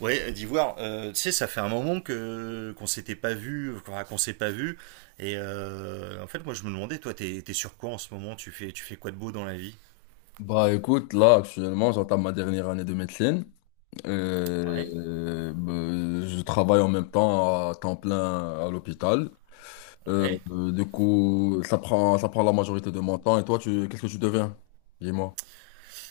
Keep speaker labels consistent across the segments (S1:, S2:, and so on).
S1: Ouais, d'Ivoire, tu sais, ça fait un moment que qu'on s'était pas vu, qu'on s'est pas vu. Et en fait, moi, je me demandais, toi, t'es sur quoi en ce moment? Tu fais quoi de beau dans la vie?
S2: Bah écoute, là actuellement j'entame ma dernière année de médecine.
S1: Ouais,
S2: Bah, je travaille en même temps à temps plein à l'hôpital.
S1: ouais.
S2: Du coup, ça prend la majorité de mon temps. Et toi, qu'est-ce que tu deviens? Dis-moi.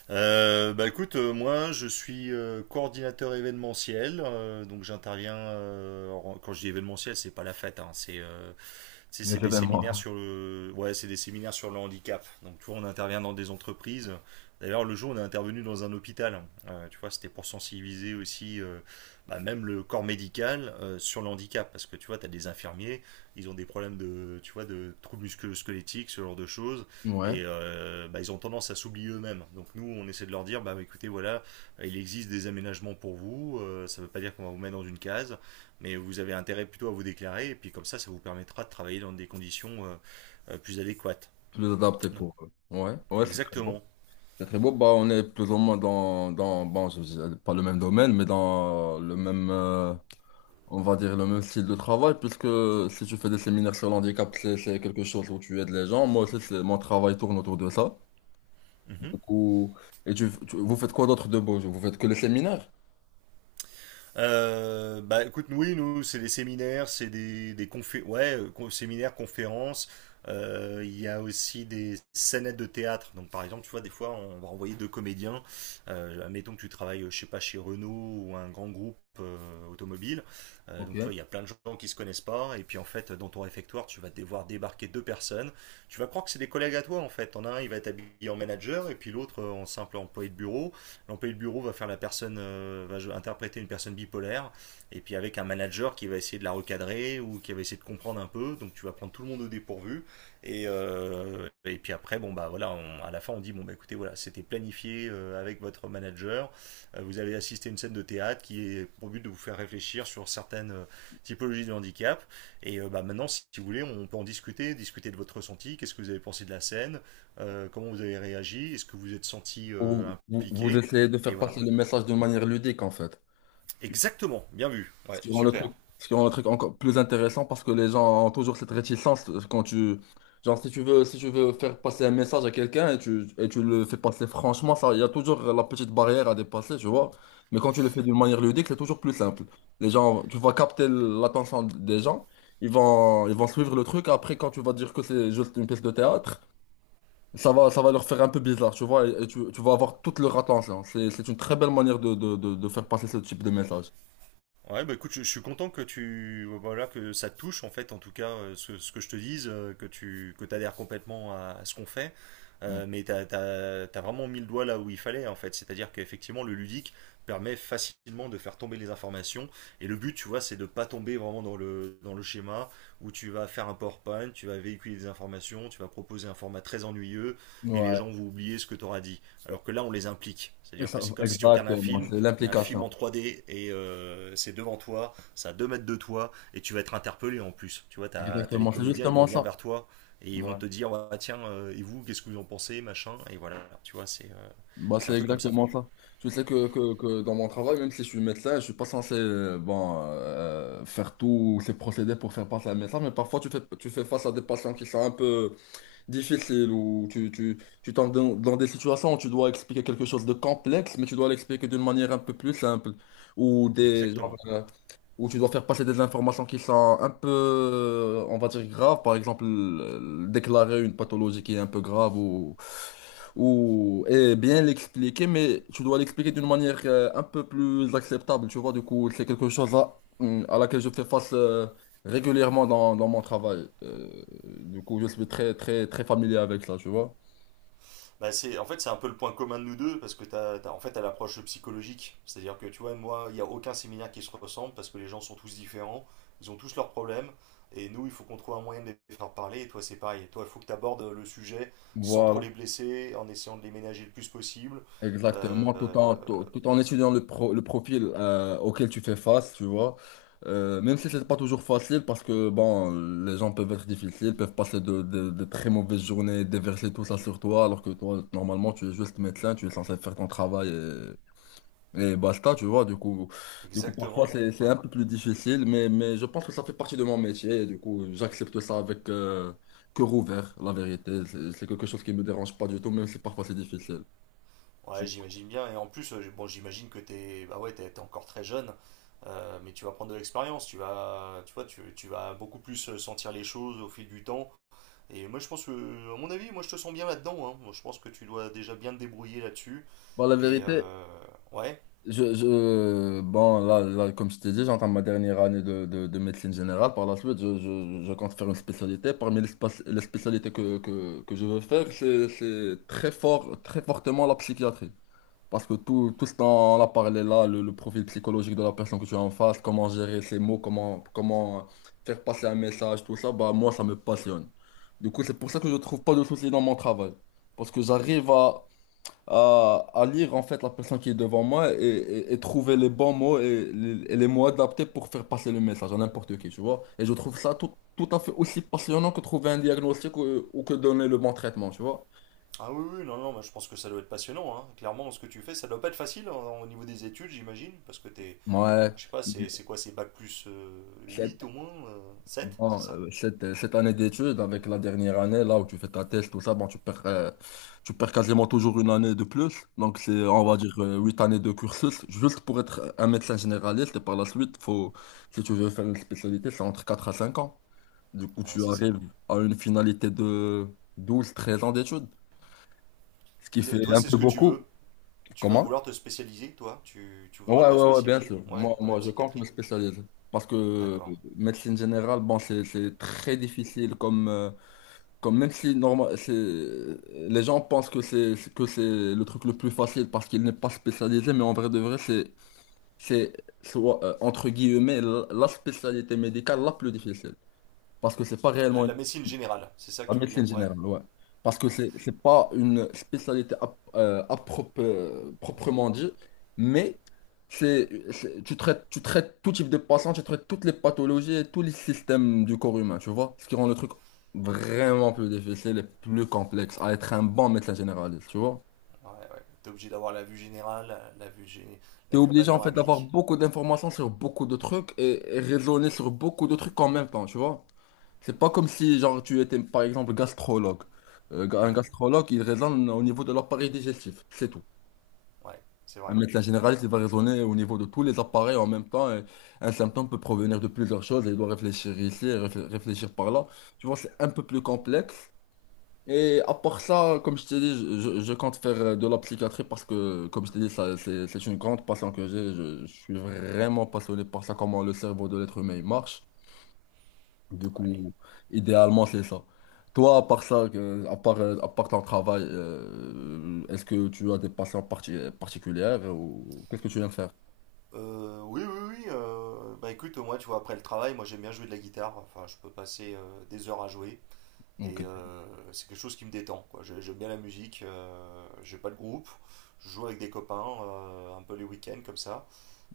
S1: Bah écoute, moi, je suis coordinateur événementiel, donc j'interviens. Quand je dis événementiel, c'est pas la fête, hein. c'est Tu sais,
S2: Les
S1: c'est des séminaires
S2: événements.
S1: sur le, ouais, c'est des séminaires sur le handicap. Donc, tu vois, on intervient dans des entreprises. D'ailleurs, le jour, on est intervenu dans un hôpital. Tu vois, c'était pour sensibiliser aussi, bah, même le corps médical sur le handicap, parce que tu vois, tu as des infirmiers, ils ont des problèmes de, tu vois, de troubles musculo-squelettiques, ce genre de choses,
S2: Ouais.
S1: et bah, ils ont tendance à s'oublier eux-mêmes. Donc nous, on essaie de leur dire, bah écoutez, voilà, il existe des aménagements pour vous. Ça ne veut pas dire qu'on va vous mettre dans une case. Mais vous avez intérêt plutôt à vous déclarer, et puis comme ça vous permettra de travailler dans des conditions plus adéquates.
S2: Plus adapté
S1: Non,
S2: pour eux. Ouais, ouais, c'est très beau.
S1: exactement.
S2: C'est très beau. Bah, on est plus ou moins bon, pas le même domaine, mais dans le même, on va dire le même style de travail, puisque si tu fais des séminaires sur l'handicap, c'est quelque chose où tu aides les gens. Moi aussi, mon travail tourne autour de ça. Du
S1: Mhm.
S2: coup, vous faites quoi d'autre de beau? Vous faites que les séminaires?
S1: Bah écoute, oui, nous, c'est des séminaires, c'est des confé- ouais, séminaires, conférences. Il y a aussi des scénettes de théâtre. Donc par exemple, tu vois, des fois, on va envoyer deux comédiens. Admettons que tu travailles, je sais pas, chez Renault ou un grand groupe automobile. Donc tu vois,
S2: Ok.
S1: il y a plein de gens qui se connaissent pas. Et puis en fait, dans ton réfectoire, tu vas devoir débarquer deux personnes. Tu vas croire que c'est des collègues à toi en fait. En un, il va être habillé en manager et puis l'autre en simple employé de bureau. L'employé de bureau va faire la personne, va interpréter une personne bipolaire, et puis avec un manager qui va essayer de la recadrer ou qui va essayer de comprendre un peu. Donc tu vas prendre tout le monde au dépourvu, et puis après, bon bah voilà, à la fin on dit bon bah écoutez voilà, c'était planifié avec votre manager. Vous avez assisté à une scène de théâtre qui est pour but de vous faire réfléchir sur certaines typologies de handicap. Et bah maintenant, si vous voulez, on peut en discuter, discuter de votre ressenti, qu'est-ce que vous avez pensé de la scène, comment vous avez réagi, est-ce que vous êtes senti
S2: Ou vous
S1: impliqué,
S2: essayez de
S1: et
S2: faire
S1: voilà.
S2: passer le message de manière ludique, en fait?
S1: Exactement, bien vu.
S2: Ce
S1: Ouais,
S2: qui rend le
S1: super.
S2: truc, ce qui rend le truc encore plus intéressant parce que les gens ont toujours cette réticence quand tu, genre si tu veux faire passer un message à quelqu'un et tu le fais passer franchement, ça, il y a toujours la petite barrière à dépasser, tu vois. Mais quand tu le fais d'une manière ludique, c'est toujours plus simple. Les gens, tu vas capter l'attention des gens, ils vont suivre le truc. Après, quand tu vas dire que c'est juste une pièce de théâtre, ça va leur faire un peu bizarre, tu vois. Et tu vas avoir toute leur attention. C'est une très belle manière de faire passer ce type de message.
S1: Ouais, bah écoute, je suis content que tu voilà que ça te touche en fait, en tout cas ce que je te dise, que t'adhères complètement à ce qu'on fait.
S2: Mm.
S1: Mais t'as vraiment mis le doigt là où il fallait en fait, c'est-à-dire qu'effectivement le ludique permet facilement de faire tomber les informations et le but, tu vois, c'est de pas tomber vraiment dans le schéma où tu vas faire un PowerPoint, tu vas véhiculer des informations, tu vas proposer un format très ennuyeux et les
S2: Ouais.
S1: gens vont oublier ce que tu auras dit. Alors que là, on les implique, c'est-à-dire que c'est comme si tu regardes un
S2: Exactement,
S1: film
S2: c'est
S1: mais un film en
S2: l'implication.
S1: 3D et c'est devant toi, ça à 2 mètres de toi et tu vas être interpellé en plus. Tu vois, t'as as les
S2: Exactement, c'est
S1: comédiens, ils vont
S2: justement
S1: venir
S2: ça.
S1: vers toi et ils vont
S2: Ouais.
S1: te dire ah, tiens, et vous, qu'est-ce que vous en pensez, machin, et voilà, tu vois,
S2: Bah,
S1: c'est un
S2: c'est
S1: peu comme ça.
S2: exactement ça. Je sais que dans mon travail, même si je suis médecin, je suis pas censé bon, faire tous ces procédés pour faire passer un message, mais parfois tu fais face à des patients qui sont un peu difficiles ou dans des situations où tu dois expliquer quelque chose de complexe, mais tu dois l'expliquer d'une manière un peu plus simple. Ou genre,
S1: Exactement.
S2: où tu dois faire passer des informations qui sont un peu, on va dire, graves, par exemple, déclarer une pathologie qui est un peu grave ou et bien l'expliquer, mais tu dois l'expliquer d'une manière un peu plus acceptable, tu vois, du coup, c'est quelque chose à laquelle je fais face régulièrement dans mon travail. Du coup, je suis très, très, très familier avec ça, tu vois.
S1: Bah c'est, en fait, c'est un peu le point commun de nous deux parce que en fait, t'as l'approche psychologique. C'est-à-dire que tu vois, moi, il n'y a aucun séminaire qui se ressemble parce que les gens sont tous différents, ils ont tous leurs problèmes et nous, il faut qu'on trouve un moyen de les faire parler. Et toi, c'est pareil. Et toi, il faut que tu abordes le sujet sans trop
S2: Voilà.
S1: les blesser, en essayant de les ménager le plus possible.
S2: Exactement, tout
S1: Euh,
S2: en, tout, tout en étudiant le profil auquel tu fais face, tu vois. Même si c'est pas toujours facile, parce que bon, les gens peuvent être difficiles, peuvent passer de très mauvaises journées, déverser tout ça sur toi, alors que toi, normalement, tu es juste médecin, tu es censé faire ton travail et basta, tu vois. Du coup parfois,
S1: Exactement.
S2: c'est un
S1: Ouais.
S2: peu plus difficile, mais je pense que ça fait partie de mon métier, et du coup, j'accepte ça avec cœur ouvert, la vérité. C'est quelque chose qui me dérange pas du tout, même si parfois c'est difficile.
S1: Ouais, j'imagine bien. Et en plus, bon, j'imagine que bah ouais, t'es encore très jeune. Mais tu vas prendre de l'expérience, tu vas, tu vois, tu vas beaucoup plus sentir les choses au fil du temps. Et moi, je pense que, à mon avis, moi, je te sens bien là-dedans, hein. Moi, je pense que tu dois déjà bien te débrouiller là-dessus.
S2: Bon, la
S1: Et
S2: vérité,
S1: euh, ouais.
S2: bon, là, comme je t'ai dit, j'entends ma dernière année de médecine générale. Par la suite, je compte faire une spécialité. Parmi les spécialités que je veux faire, c'est très fort, très fortement la psychiatrie. Parce que tout ce dont on a parlé là, le profil psychologique de la personne que tu as en face, comment gérer ses mots, comment faire passer un message, tout ça, bah, moi, ça me passionne. Du coup, c'est pour ça que je trouve pas de soucis dans mon travail. Parce que j'arrive à, lire en fait la personne qui est devant moi et, et trouver les bons mots et les mots adaptés pour faire passer le message à n'importe qui, tu vois. Et je trouve ça tout à fait aussi passionnant que trouver un diagnostic ou que donner le bon traitement, tu vois.
S1: Ah oui, oui, non, non, moi, je pense que ça doit être passionnant, hein. Clairement, ce que tu fais, ça doit pas être facile hein, au niveau des études, j'imagine. Parce que t'es. Ah,
S2: Ouais.
S1: Je sais pas, c'est quoi, c'est bac plus 8 au moins 7,
S2: Bon,
S1: c'est ça?
S2: cette année d'études, avec la dernière année, là où tu fais ta thèse, tout ça, bon, tu perds quasiment toujours une année de plus. Donc, c'est, on va
S1: Ouais,
S2: dire, 8 années de cursus, juste pour être un médecin généraliste. Et par la suite, si tu veux faire une spécialité, c'est entre 4 à 5 ans. Du coup,
S1: ouais,
S2: tu
S1: c'est ça, hein.
S2: arrives à une finalité de 12-13 ans d'études, ce qui
S1: Et
S2: fait
S1: toi,
S2: un
S1: c'est
S2: peu
S1: ce que tu
S2: beaucoup.
S1: veux? Tu vas
S2: Comment?
S1: vouloir te spécialiser, toi? Tu
S2: Ouais,
S1: voudras te
S2: ouais, ouais, bien
S1: spécialiser?
S2: sûr.
S1: Ouais,
S2: Moi,
S1: dans la
S2: moi, je compte me
S1: psychiatrie?
S2: spécialiser. Parce que
S1: D'accord.
S2: médecine générale, bon, c'est très difficile comme même si normal, c'est les gens pensent que c'est le truc le plus facile parce qu'il n'est pas spécialisé, mais en vrai de vrai, c'est soit entre guillemets la spécialité médicale la plus difficile parce que c'est pas,
S1: La,
S2: réellement
S1: la médecine générale, c'est ça que
S2: la
S1: tu veux dire?
S2: médecine
S1: Ouais,
S2: générale, ouais. Parce que
S1: ouais.
S2: c'est pas une spécialité proprement dit, mais tu traites tout type de patient, tu traites toutes les pathologies et tous les systèmes du corps humain, tu vois? Ce qui rend le truc vraiment plus difficile et plus complexe à être un bon médecin généraliste, tu vois?
S1: Ouais, ouais. T'es obligé d'avoir la vue générale,
S2: T'es
S1: la vue
S2: obligé en fait d'avoir
S1: panoramique.
S2: beaucoup d'informations sur beaucoup de trucs et raisonner sur beaucoup de trucs en même temps, tu vois? C'est pas comme si, genre, tu étais, par exemple, gastrologue. Un
S1: Ouais,
S2: gastrologue, il raisonne au niveau de l'appareil digestif, c'est tout.
S1: ouais, c'est
S2: Un
S1: vrai.
S2: médecin
S1: Ouais,
S2: généraliste, il va raisonner au niveau de tous les appareils en même temps, et un symptôme peut provenir de plusieurs choses et il doit réfléchir ici, et réfléchir par là. Tu vois, c'est un peu plus complexe. Et à part ça, comme je t'ai dit, je compte faire de la psychiatrie parce que, comme je t'ai dit, ça, c'est une grande passion que j'ai. Je suis vraiment passionné par ça, comment le cerveau de l'être humain il marche. Du
S1: ouais.
S2: coup, idéalement, c'est ça. Toi, à part ça, à part ton travail, est-ce que tu as des passions particulières ou qu'est-ce que tu aimes faire?
S1: Oui, oui, oui. Bah écoute, moi, tu vois, après le travail, moi j'aime bien jouer de la guitare. Enfin, je peux passer des heures à jouer. Et
S2: Ok,
S1: c'est quelque chose qui me détend, quoi. J'aime bien la musique. J'ai pas de groupe. Je joue avec des copains, un peu les week-ends comme ça.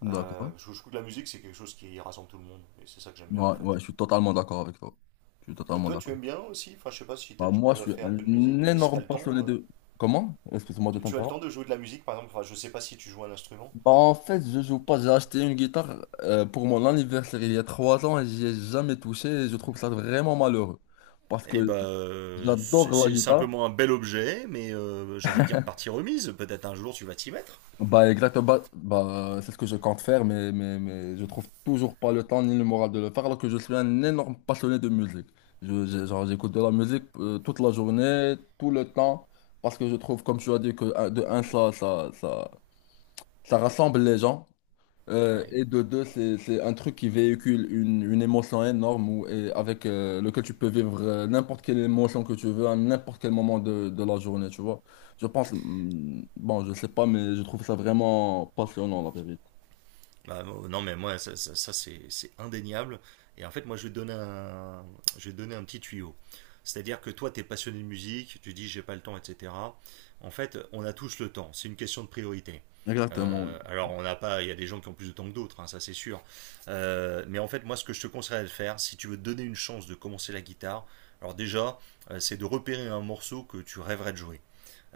S1: Euh,
S2: d'accord.
S1: je, je trouve que la musique, c'est quelque chose qui rassemble tout le monde. Et c'est ça que j'aime bien en
S2: Ouais,
S1: fait.
S2: ouais, je suis totalement d'accord avec toi. Je suis
S1: Toi,
S2: totalement
S1: toi, tu
S2: d'accord.
S1: aimes bien aussi? Enfin, je sais pas si t'as
S2: Bah, moi, je
S1: déjà
S2: suis
S1: fait un
S2: un
S1: peu de musique, si t'as
S2: énorme
S1: le temps.
S2: passionné de... Comment? Excuse-moi de
S1: Tu as le
S2: t'interrompre.
S1: temps de jouer de la musique, par exemple? Enfin, je sais pas si tu joues un instrument.
S2: Bah, en fait, je joue pas. J'ai acheté une guitare pour mon anniversaire il y a 3 ans et j'y ai jamais touché et je trouve ça vraiment malheureux. Parce
S1: Eh
S2: que
S1: ben,
S2: j'adore
S1: c'est
S2: la
S1: c'est
S2: guitare.
S1: simplement un bel objet, mais j'ai envie de dire partie remise. Peut-être un jour tu vas t'y mettre.
S2: Bah exactement, c'est ce que je compte faire, mais je trouve toujours pas le temps ni le moral de le faire, alors que je suis un énorme passionné de musique. Genre, j'écoute de la musique toute la journée, tout le temps, parce que je trouve, comme tu as dit, que de un, ça rassemble les gens. Euh,
S1: Ouais.
S2: et de deux, c'est un truc qui véhicule une émotion énorme et avec lequel tu peux vivre n'importe quelle émotion que tu veux à n'importe quel moment de la journée, tu vois. Je pense, bon, je sais pas, mais je trouve ça vraiment passionnant, la vérité.
S1: Bah, non, mais moi, ça, c'est indéniable. Et en fait, moi, je vais te donner un petit tuyau. C'est-à-dire que toi, tu es passionné de musique, tu dis j'ai pas le temps, etc. En fait, on a tous le temps. C'est une question de priorité.
S2: Exactement. Oui.
S1: Alors, on n'a pas, il y a des gens qui ont plus de temps que d'autres, hein, ça c'est sûr. Mais en fait, moi, ce que je te conseillerais de faire, si tu veux te donner une chance de commencer la guitare, alors déjà, c'est de repérer un morceau que tu rêverais de jouer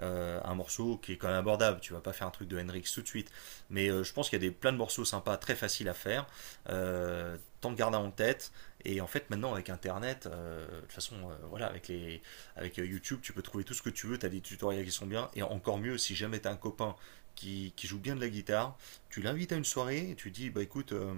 S1: un morceau qui est quand même abordable. Tu vas pas faire un truc de Hendrix tout de suite. Mais je pense qu'il y a plein de morceaux sympas, très faciles à faire. Tant de garder en tête. Et en fait, maintenant, avec Internet, de toute façon, voilà, avec YouTube, tu peux trouver tout ce que tu veux. Tu as des tutoriels qui sont bien. Et encore mieux, si jamais tu as un copain qui joue bien de la guitare, tu l'invites à une soirée et tu dis, bah écoute,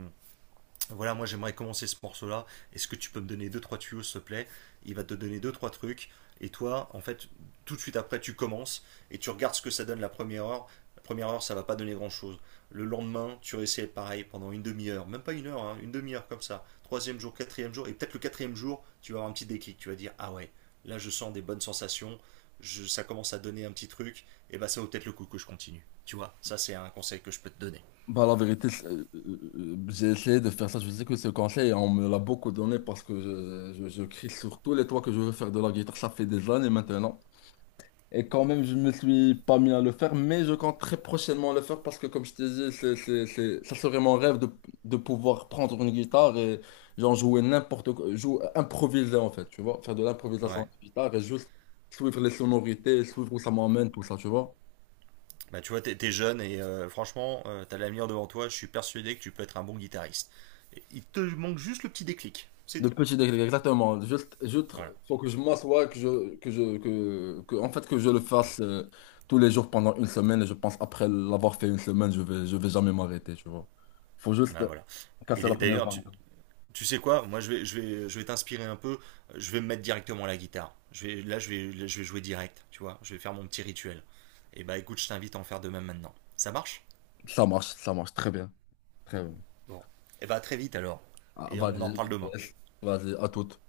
S1: voilà, moi j'aimerais commencer ce morceau-là. Est-ce que tu peux me donner deux trois tuyaux, s'il te plaît? Il va te donner deux trois trucs. Et toi, en fait, tout de suite après, tu commences et tu regardes ce que ça donne la première heure. La première heure, ça va pas donner grand-chose. Le lendemain, tu réessayes pareil pendant une demi-heure, même pas une heure, hein, une demi-heure comme ça. Troisième jour, quatrième jour, et peut-être le quatrième jour, tu vas avoir un petit déclic. Tu vas dire ah ouais, là je sens des bonnes sensations. Ça commence à donner un petit truc. Et bah ça vaut peut-être le coup que je continue. Tu vois, ça c'est un conseil que je peux te donner.
S2: Bah, la vérité, j'ai essayé de faire ça. Je sais que ce conseil, on me l'a beaucoup donné parce que je crie sur tous les toits que je veux faire de la guitare. Ça fait des années maintenant. Et quand même, je me suis pas mis à le faire, mais je compte très prochainement le faire parce que, comme je t'ai dit, ça serait mon rêve de pouvoir prendre une guitare et genre jouer n'importe quoi, jouer, improviser en fait, tu vois, faire de l'improvisation
S1: Ouais.
S2: de guitare et juste suivre les sonorités, suivre où ça m'emmène, tout ça, tu vois.
S1: Bah, tu vois, t'es jeune et franchement, t'as l'avenir devant toi. Je suis persuadé que tu peux être un bon guitariste. Et il te manque juste le petit déclic, c'est
S2: De
S1: tout.
S2: petit degré, exactement. Juste,
S1: Voilà.
S2: faut que je m'assoie, que je, que je, que- en fait, que je le fasse tous les jours pendant une semaine et je pense après l'avoir fait une semaine, je vais jamais m'arrêter, tu vois. Faut juste
S1: Bah, voilà. Et
S2: casser la première
S1: d'ailleurs,
S2: barre.
S1: tu sais quoi? Moi, je vais t'inspirer un peu. Je vais me mettre directement à la guitare. Je vais jouer direct. Tu vois, je vais faire mon petit rituel. Et bah, écoute, je t'invite à en faire de même maintenant. Ça marche?
S2: Ça marche très bien. Très bien.
S1: Bon. Et bah, à très vite alors.
S2: Ah,
S1: Et on en
S2: vas-y, je
S1: reparle
S2: te
S1: demain.
S2: laisse. Vas-y, à toute.